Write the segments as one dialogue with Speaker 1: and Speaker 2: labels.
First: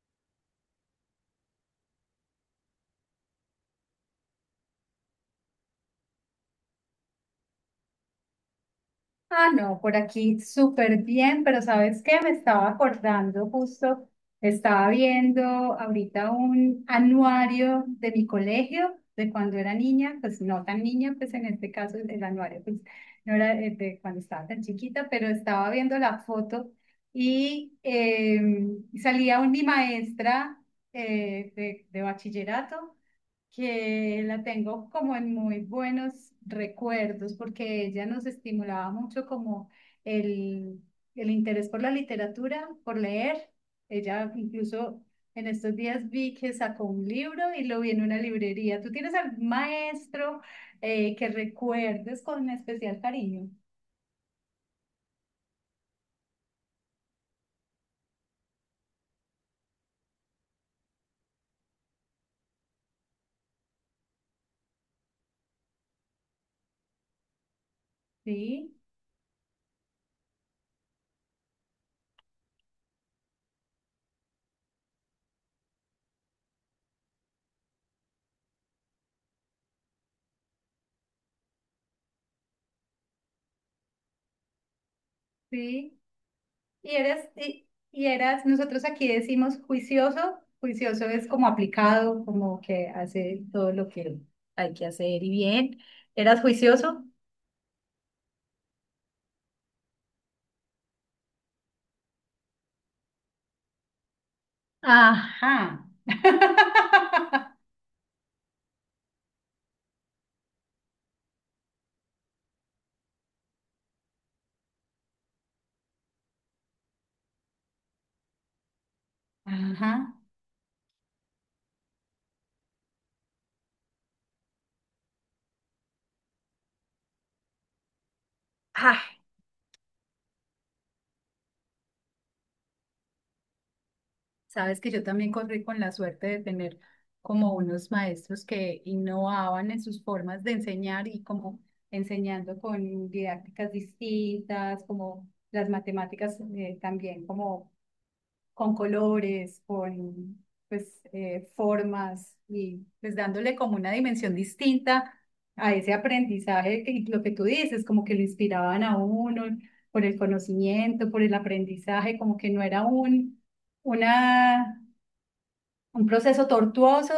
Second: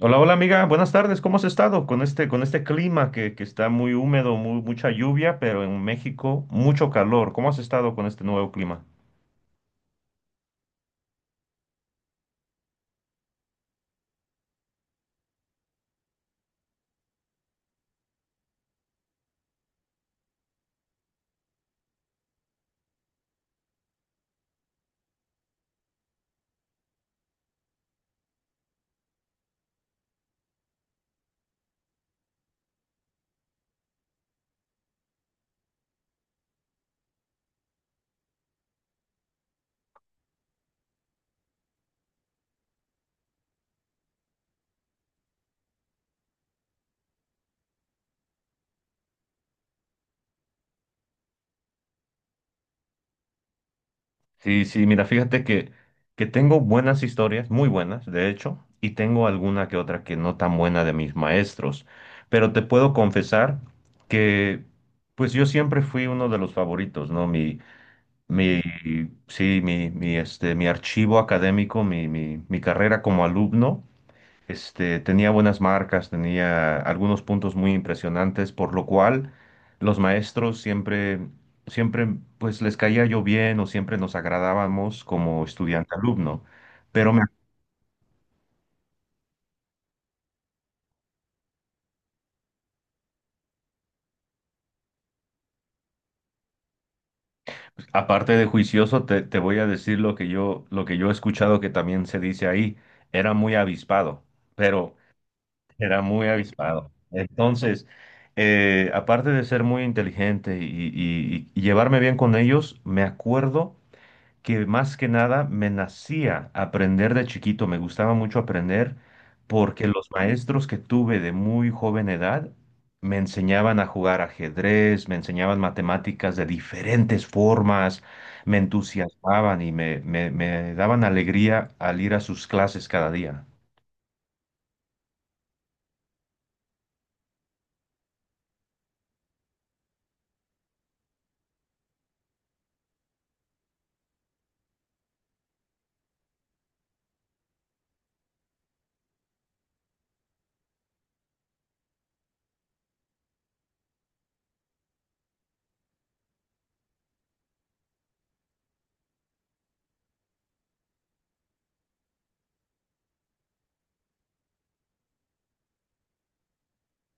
Speaker 1: Hola, hola amiga, buenas tardes. ¿Cómo has estado con este clima que está muy húmedo, mucha lluvia, pero en México mucho calor? ¿Cómo has estado con este nuevo clima?
Speaker 2: Ah, no, por aquí súper bien, pero ¿sabes qué? Me estaba acordando justo, estaba viendo ahorita un anuario de mi colegio, de cuando era niña, pues no tan niña, pues en este caso el anuario, pues no era de cuando estaba tan chiquita, pero estaba viendo la foto y mi maestra de bachillerato que la tengo como en muy buenos recuerdos, porque ella nos estimulaba mucho como el, el interés por la literatura, por leer. Ella incluso en estos días vi que sacó un libro y lo vi en una librería. ¿Tú tienes algún maestro que recuerdes con especial cariño?
Speaker 1: Sí, sí, mira, que tengo buenas historias, muy buenas, de hecho, y tengo alguna que otra que no tan buena de mis maestros, pero te puedo confesar que pues yo siempre fui uno de los favoritos, ¿no? Mi,
Speaker 2: Sí,
Speaker 1: sí, mi archivo académico, mi carrera como alumno. Este, tenía buenas marcas, tenía algunos puntos muy impresionantes, por lo cual los maestros siempre, pues les caía yo bien o siempre nos agradábamos como
Speaker 2: sí.
Speaker 1: estudiante-alumno.
Speaker 2: Y
Speaker 1: Pero me-
Speaker 2: eras, y eras, nosotros aquí decimos juicioso, juicioso es como aplicado, como que hace todo lo que hay que hacer y bien. ¿Eras juicioso?
Speaker 1: Aparte de juicioso, te voy a decir lo que yo he escuchado que también se dice ahí, era muy avispado, pero
Speaker 2: Ajá.
Speaker 1: era muy avispado. Entonces, aparte de ser muy inteligente y llevarme bien con ellos, me acuerdo que más que nada me nacía aprender de chiquito, me gustaba mucho aprender porque los
Speaker 2: Ajá.
Speaker 1: maestros que tuve de muy joven edad me enseñaban a jugar ajedrez, me enseñaban matemáticas de diferentes formas, me
Speaker 2: Ay,
Speaker 1: entusiasmaban y me daban alegría al ir a sus clases cada día.
Speaker 2: sabes que yo también corrí con la suerte de tener como unos maestros que innovaban en sus formas de enseñar y como enseñando con didácticas distintas, como las matemáticas también como con colores, con pues, formas y pues dándole como una dimensión distinta a ese aprendizaje que lo que tú dices, como que lo inspiraban a uno por el conocimiento, por el aprendizaje, como que no era una un proceso tortuoso,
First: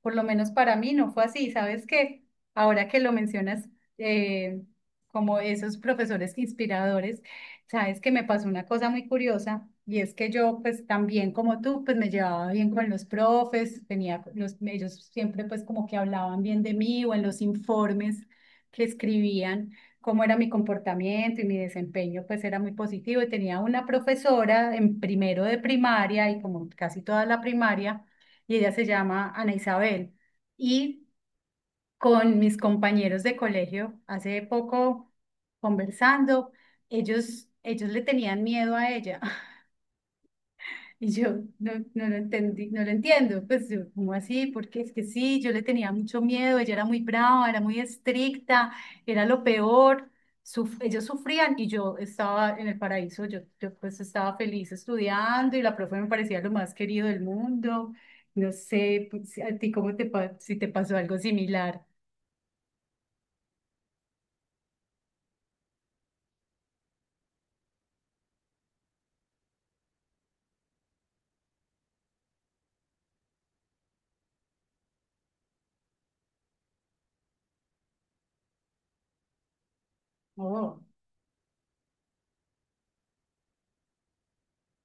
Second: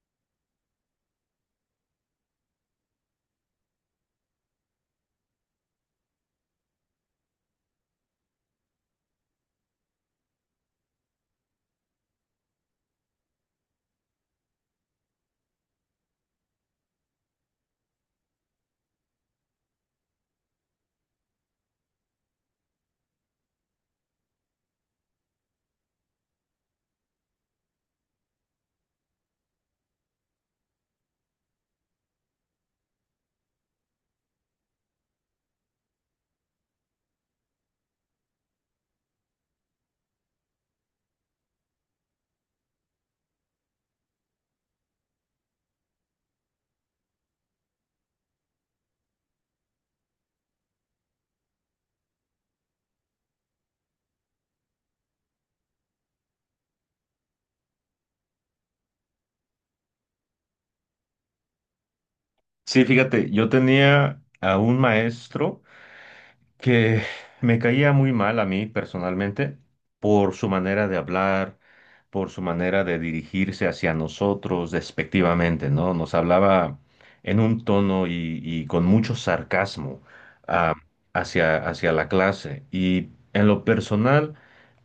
Speaker 2: por lo menos para mí no fue así. Sabes que ahora que lo mencionas, eh, como esos profesores inspiradores, sabes que me pasó una cosa muy curiosa y es que yo, pues también como tú, pues me llevaba bien con los profes, tenía los, ellos siempre pues como que hablaban bien de mí o en los informes que escribían. Cómo era mi comportamiento y mi desempeño, pues era muy positivo. Y tenía una profesora en primero de primaria y como casi toda la primaria, y ella se llama Ana Isabel. Y con mis compañeros de colegio, hace poco conversando, ellos le tenían miedo a ella. Y yo no, no lo entendí, no lo entiendo. Pues yo, ¿cómo así? Porque es que sí, yo le tenía mucho miedo, ella era muy brava, era muy estricta, era lo peor. Ellos sufrían y yo estaba en el paraíso, yo pues estaba feliz estudiando y la profe me parecía lo más querido del mundo. No sé pues, si a ti cómo te, si te pasó algo similar.
Speaker 1: Sí, fíjate, yo tenía a un maestro que me caía muy mal a mí personalmente por su manera de hablar, por su manera de dirigirse hacia nosotros despectivamente, ¿no? Nos hablaba en un tono y con mucho sarcasmo ah,
Speaker 2: Oh.
Speaker 1: hacia, hacia la clase. Y en lo personal,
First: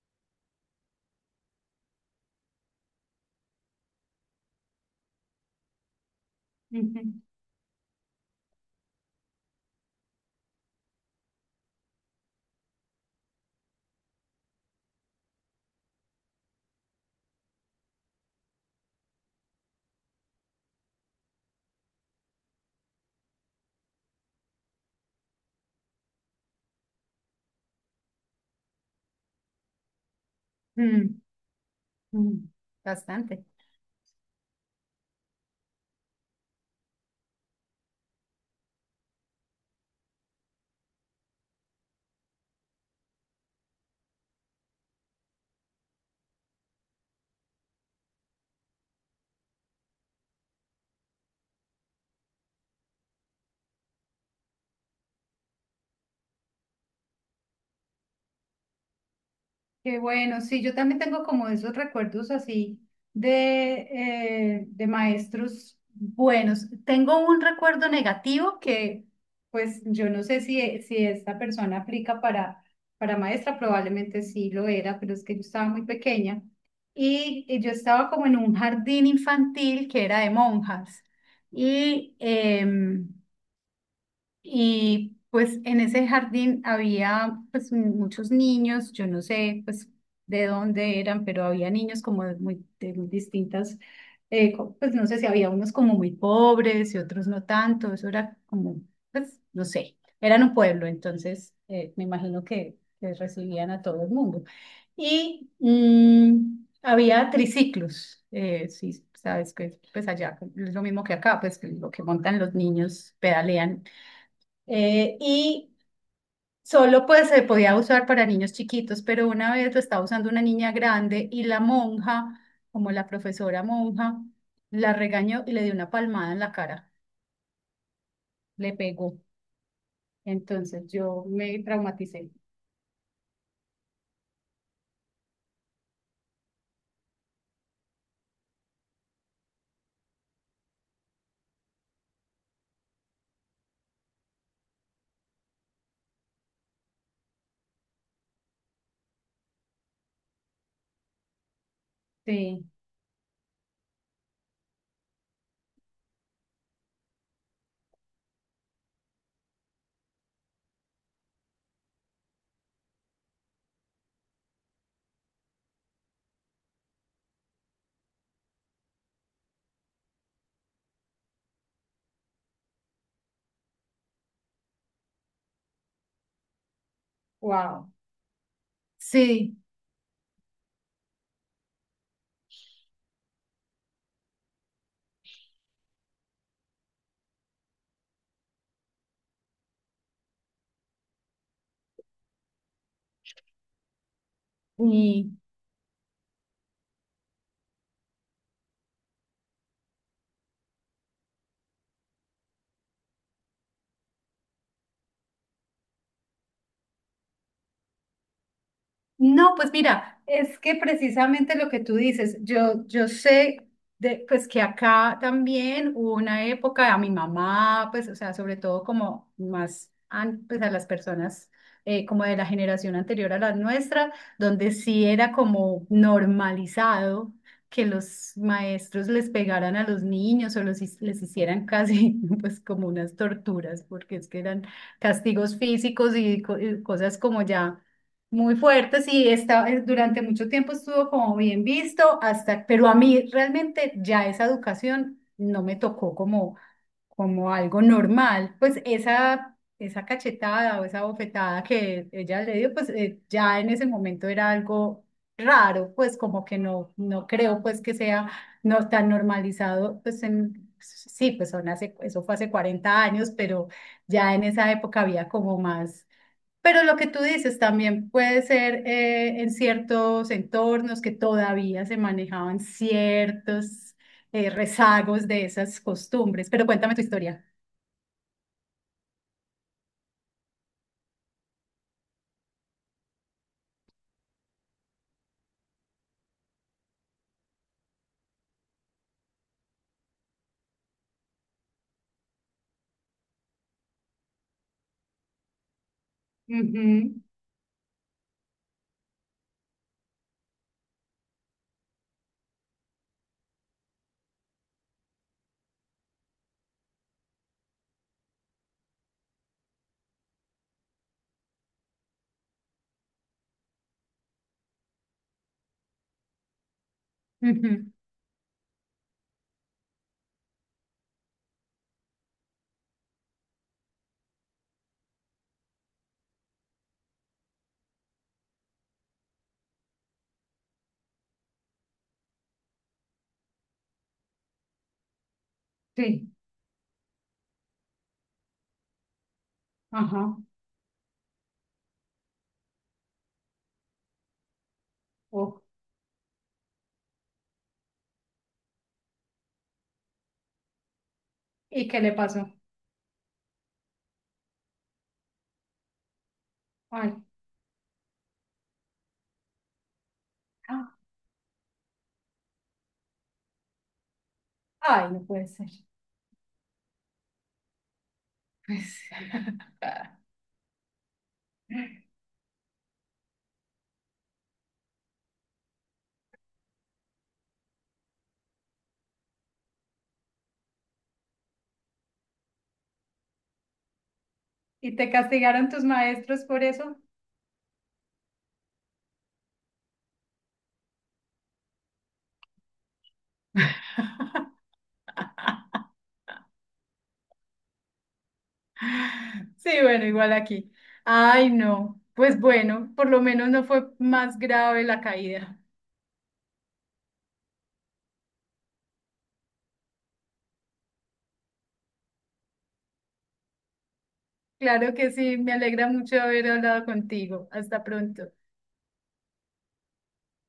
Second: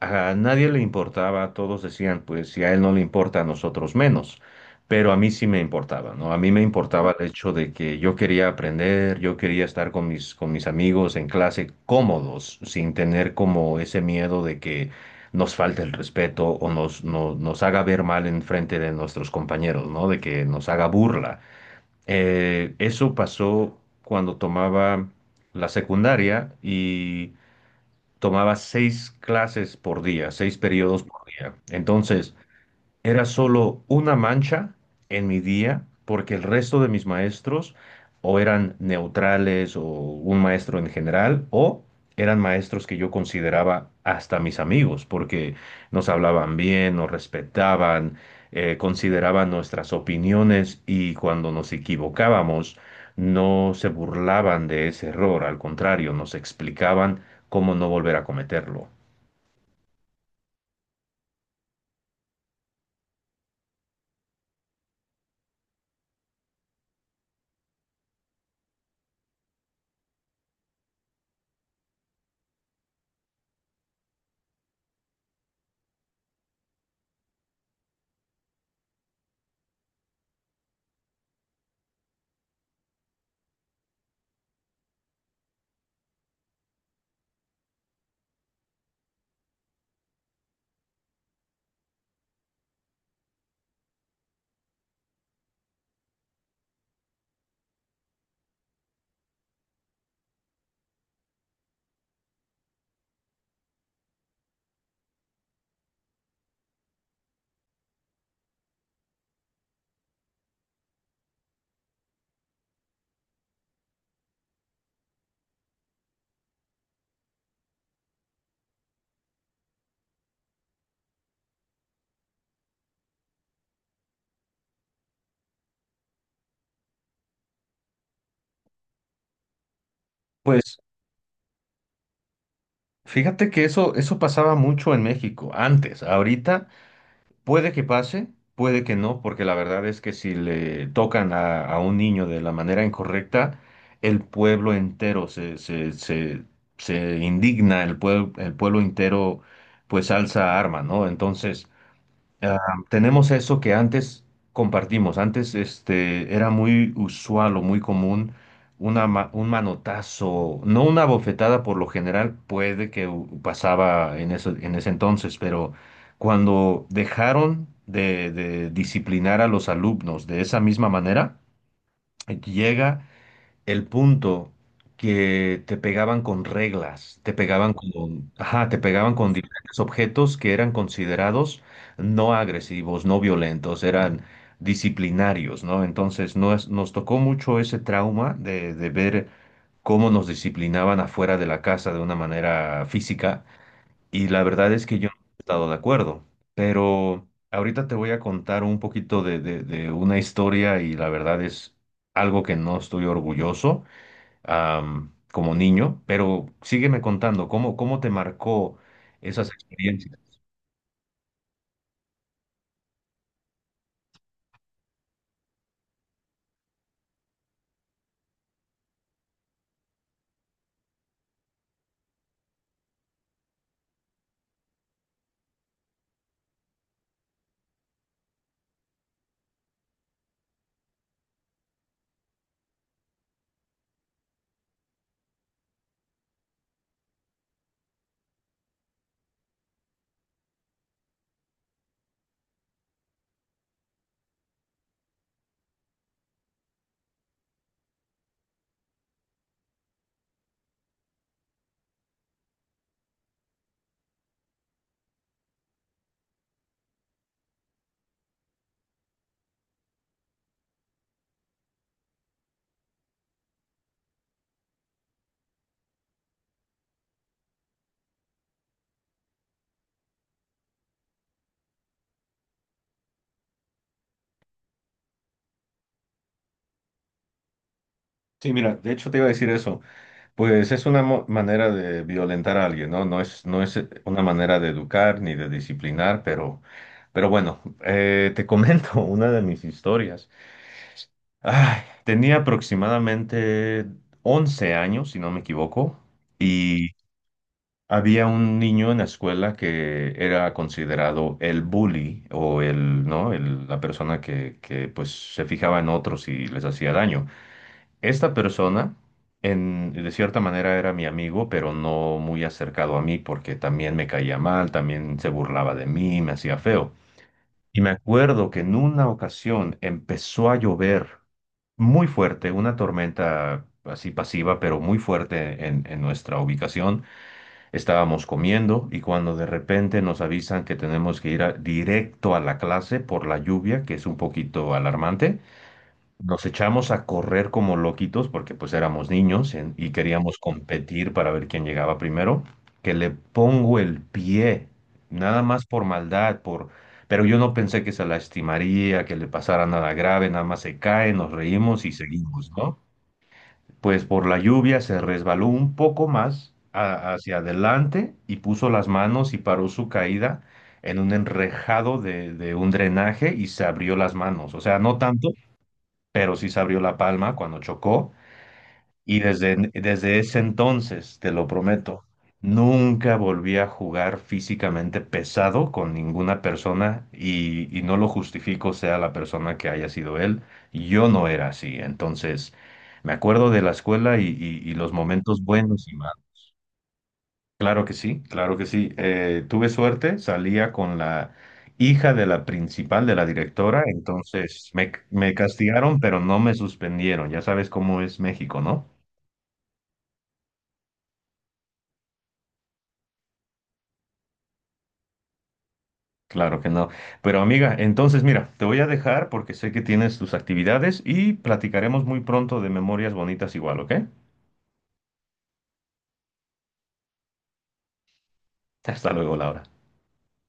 Speaker 1: a nadie le importaba, todos decían, pues si a él no le importa, a nosotros menos, pero a mí sí me importaba, ¿no? A mí me importaba
Speaker 2: Ujú.
Speaker 1: el hecho de que yo quería aprender, yo quería estar con mis amigos en clase cómodos, sin tener como ese miedo de que nos falte el respeto o nos, no- nos haga ver mal en frente de nuestros compañeros, ¿no? De que nos haga burla. Eso pasó cuando tomaba la secundaria y tomaba 6 clases por día, 6 periodos por
Speaker 2: Mm,
Speaker 1: día. Entonces,
Speaker 2: mm,
Speaker 1: era
Speaker 2: bastante.
Speaker 1: solo una mancha en mi día, porque el resto de mis maestros o eran neutrales o un maestro en general, o eran maestros que yo consideraba hasta mis amigos, porque nos hablaban bien, nos respetaban, consideraban nuestras opiniones y cuando nos equivocábamos no se burlaban de ese error, al contrario, nos explicaban cómo no volver a cometerlo.
Speaker 2: Qué bueno, sí, yo también tengo como esos recuerdos así de, de maestros buenos. Tengo un recuerdo negativo que, pues, yo no sé si, si esta persona aplica para maestra, probablemente sí lo era, pero es que yo estaba muy pequeña y yo estaba como en un jardín infantil que era de monjas y y pues en ese jardín había pues muchos niños, yo no sé pues de dónde eran, pero había niños como de muy distintas, pues no sé si había unos como muy pobres y otros no tanto, eso era como, pues no sé, eran un pueblo, entonces me imagino que recibían a todo el mundo. Y mm, había triciclos, sí, sabes que pues allá es lo mismo que acá, pues que lo que montan los niños, pedalean y solo pues se podía usar para niños chiquitos, pero una vez lo estaba usando una niña grande y la monja, como la profesora monja, la regañó y le dio una palmada en la cara, le pegó.
Speaker 1: Pues
Speaker 2: Entonces yo me traumaticé.
Speaker 1: Fíjate que eso pasaba mucho en México antes. Ahorita puede que pase, puede que no, porque la verdad es que si le tocan a un niño de la manera incorrecta, el pueblo entero se indigna, el pueblo entero pues alza arma, ¿no? Entonces, Ah,
Speaker 2: Sí,
Speaker 1: tenemos eso que antes compartimos. Antes este, era muy usual o muy común un manotazo, no una bofetada por lo general, pasaba en en ese entonces, pero cuando dejaron de disciplinar a los alumnos de esa misma manera, llega el punto que te pegaban con reglas, te pegaban
Speaker 2: wow.
Speaker 1: con, ajá, te pegaban con
Speaker 2: Sí,
Speaker 1: diferentes objetos que eran considerados no agresivos, no violentos, eran disciplinarios, ¿no? Entonces nos tocó mucho ese trauma de ver cómo nos disciplinaban afuera de la casa de una manera física y la verdad es que yo no
Speaker 2: y,
Speaker 1: he estado de acuerdo, pero ahorita te voy a contar un poquito de una historia y la verdad es algo que no estoy orgulloso, como niño, pero sígueme contando, ¿cómo, cómo te marcó esas
Speaker 2: no, pues
Speaker 1: experiencias?
Speaker 2: mira, es que precisamente lo que tú dices, yo sé de, pues que acá también hubo una época a mi mamá, pues, o sea, sobre todo como más pues, a las personas como de la generación anterior a la nuestra, donde sí era como normalizado que los maestros les pegaran a los niños o los, les hicieran casi pues como unas torturas, porque es que eran castigos físicos y cosas como ya muy fuerte, sí, está, durante mucho tiempo estuvo como bien visto, hasta, pero a mí realmente ya esa educación no me tocó como, como algo normal, pues esa cachetada o esa bofetada que ella le dio, pues ya en ese momento era algo raro, pues como que no, no creo pues que sea no tan normalizado, pues en, sí, pues son hace, eso fue hace 40 años, pero ya en esa época había como más pero lo que tú dices también puede ser en ciertos entornos que todavía se manejaban ciertos rezagos de esas costumbres. Pero cuéntame tu historia.
Speaker 1: Sí, mira, de hecho te iba a decir eso, pues es manera de violentar a alguien, ¿no? No es, una manera de educar ni de disciplinar, pero bueno, te comento una de mis historias. Ay, tenía aproximadamente 11 años, si no me equivoco.
Speaker 2: Ujú,
Speaker 1: Había un niño en la escuela que era considerado el bully o el, ¿no? La persona que, pues se fijaba en otros y les hacía daño. Esta persona, en, de cierta manera, era mi amigo, pero no muy acercado a mí porque también me caía mal, también se burlaba de mí, me hacía feo. Y me
Speaker 2: ujú,
Speaker 1: acuerdo que en una ocasión empezó a llover muy fuerte, una tormenta así pasiva, pero muy fuerte en nuestra ubicación. Estábamos comiendo y cuando de repente nos avisan que tenemos que directo a la clase por la lluvia, que es un poquito alarmante,
Speaker 2: sí,
Speaker 1: nos echamos a correr como loquitos porque pues éramos niños y
Speaker 2: ajá.
Speaker 1: queríamos competir para ver quién llegaba primero, que le pongo el pie, nada
Speaker 2: Oh,
Speaker 1: más por maldad, por... pero yo no pensé que se lastimaría, que le pasara nada grave, nada más se cae, nos reímos
Speaker 2: ¿y
Speaker 1: y
Speaker 2: qué le pasó?
Speaker 1: seguimos, ¿no? Pues por la lluvia se resbaló un poco
Speaker 2: Ay,
Speaker 1: hacia adelante y puso las manos y paró su caída
Speaker 2: ah,
Speaker 1: en un enrejado de un drenaje y se abrió las manos. O sea, no
Speaker 2: ay, no
Speaker 1: tanto,
Speaker 2: puede ser.
Speaker 1: pero sí se abrió la palma cuando chocó
Speaker 2: Pues,
Speaker 1: y desde ese entonces, te lo prometo, nunca volví a jugar físicamente pesado con ninguna persona y no lo justifico, sea la persona que haya sido él. Yo no era así. Entonces, me acuerdo de la escuela y los
Speaker 2: ¿y te
Speaker 1: momentos
Speaker 2: castigaron tus
Speaker 1: buenos y malos.
Speaker 2: maestros por eso?
Speaker 1: Claro que sí, claro que sí. Tuve suerte, salía con la hija de la principal, de la directora, entonces me castigaron, pero no me suspendieron. Ya sabes cómo es México, ¿no?
Speaker 2: Sí, bueno, igual aquí. Ay, no. Pues bueno, por lo menos no fue más grave la caída.
Speaker 1: Claro que no. Pero amiga, entonces mira, te voy a dejar porque sé que tienes tus actividades y platicaremos muy pronto de memorias bonitas igual, ¿ok?
Speaker 2: Claro que sí, me alegra mucho haber hablado contigo. Hasta pronto.
Speaker 1: Hasta luego, Laura.